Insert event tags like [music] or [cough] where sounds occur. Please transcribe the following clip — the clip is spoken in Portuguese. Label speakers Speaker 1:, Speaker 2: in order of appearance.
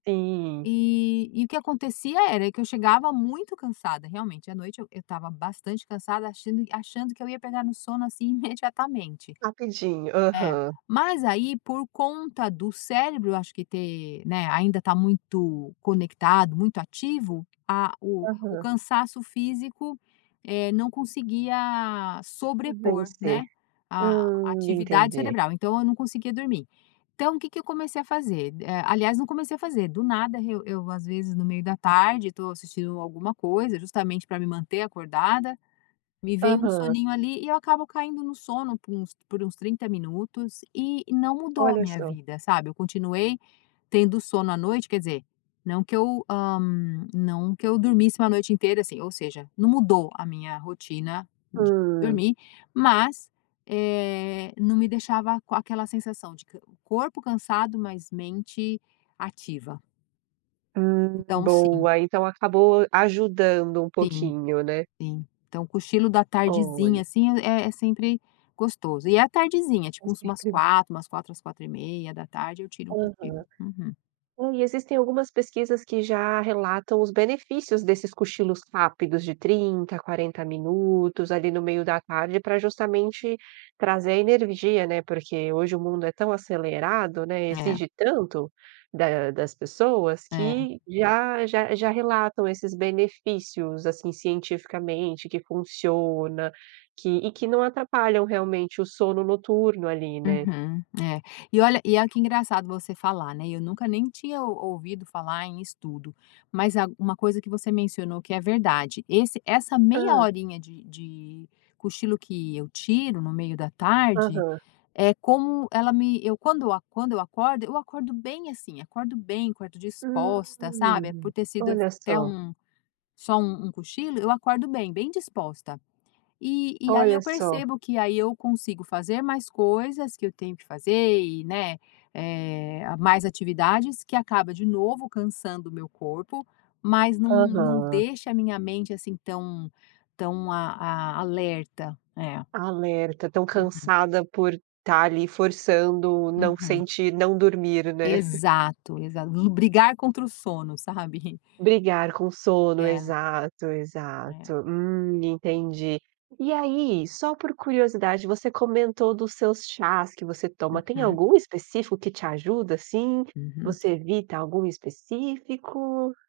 Speaker 1: Sim.
Speaker 2: Eh, e o que acontecia era que eu chegava muito cansada, realmente, à noite eu eu estava bastante cansada, achando achando que eu ia pegar no sono, assim, imediatamente.
Speaker 1: Rapidinho,
Speaker 2: É,
Speaker 1: aham.
Speaker 2: mas aí, por conta do cérebro, acho que ter, né, ainda tá muito conectado, muito ativo, ah, o o
Speaker 1: Aham.
Speaker 2: cansaço físico, eh, não conseguia sobrepor,
Speaker 1: Vencer.
Speaker 2: né, a
Speaker 1: Hum,
Speaker 2: atividade
Speaker 1: entendi.
Speaker 2: cerebral. Então, eu não conseguia dormir. Então, o que que eu comecei a fazer? Eh aliás não comecei a fazer, do nada, eu eu, às vezes no meio da tarde, estou assistindo alguma coisa justamente pra me manter acordada, me vem um
Speaker 1: Aham.
Speaker 2: soninho ali e eu acabo caindo no sono por uns por uns 30 minutos e e não mudou a
Speaker 1: Olha
Speaker 2: minha
Speaker 1: só.
Speaker 2: vida, sabe. Eu continuei tendo sono à noite, quer dizer, não que eu, ah, não que eu dormisse 1 noite inteira, assim, ou seja, não mudou a minha rotina de
Speaker 1: Hum.
Speaker 2: dormir, mas, eh, não me deixava com aquela sensação de corpo cansado, mas mente ativa.
Speaker 1: Hum.
Speaker 2: Então, sim.
Speaker 1: Boa, então acabou ajudando um
Speaker 2: Sim,
Speaker 1: pouquinho, né.
Speaker 2: sim. Então, o cochilo da
Speaker 1: Olha.
Speaker 2: tardezinha, assim, é é sempre gostoso. E é a tardezinha,
Speaker 1: Com
Speaker 2: tipo umas
Speaker 1: certeza.
Speaker 2: 16h, umas 16h às 16:30h, eu tiro um
Speaker 1: Aham.
Speaker 2: cochilo, uhum.
Speaker 1: Hum, e existem algumas pesquisas que já relatam os benefícios desses cochilos rápidos, de 30 a 40 minutos ali no meio da tarde, para justamente trazer a energia, né, porque hoje o mundo é tão acelerado, né, e
Speaker 2: É.
Speaker 1: exige tanto da das pessoas
Speaker 2: É.
Speaker 1: que já já já relatam esses benefícios, assim, cientificamente que funciona que e que não atrapalham, realmente, o sono noturno ali, né.
Speaker 2: Uhum, é. E olha e olha que engraçado você falar, né, eu nunca nem tinha ou ouvido falar em estudo, mas, ah uma coisa que você mencionou que é verdade, esse essa meia
Speaker 1: Hã.
Speaker 2: horinha de de cochilo que eu tiro no meio da tarde,
Speaker 1: Aham.
Speaker 2: é como, ela me eu quando quando eu acordo, eu acordo bem assim, acordo bem, acordo
Speaker 1: Hum.
Speaker 2: disposta, sabe, por ter sido assi
Speaker 1: Olha
Speaker 2: até
Speaker 1: só.
Speaker 2: um, só um cochilo, eu acordo bem, bem disposta. Eh, e aí, eu
Speaker 1: Olha só.
Speaker 2: percebo que aí eu consigo fazer mais coisas, que eu tenho que fazer, e, né, eh, ah, mais atividades que acaba, de novo cansando o meu corpo, mas não não
Speaker 1: Aham.
Speaker 2: deixa a minha mente, assim, tão tão a a alerta, é.
Speaker 1: Alerta, tão
Speaker 2: Uhum.
Speaker 1: cansada por estar ali, forçando não
Speaker 2: Uhum.
Speaker 1: sentir não dormir, né. [chuckles]
Speaker 2: Exato, exato. Lu brigar contra o sono, sabe. [chuckles]
Speaker 1: Brigar com sono,
Speaker 2: É.
Speaker 1: exato,
Speaker 2: É.
Speaker 1: exato. Hum, entendi. E aí, só por curiosidade, você comentou dos seus chás que você toma, tem
Speaker 2: Uhum.
Speaker 1: algum específico que te ajuda, assim?
Speaker 2: Uhum.
Speaker 1: Você evita algum específico?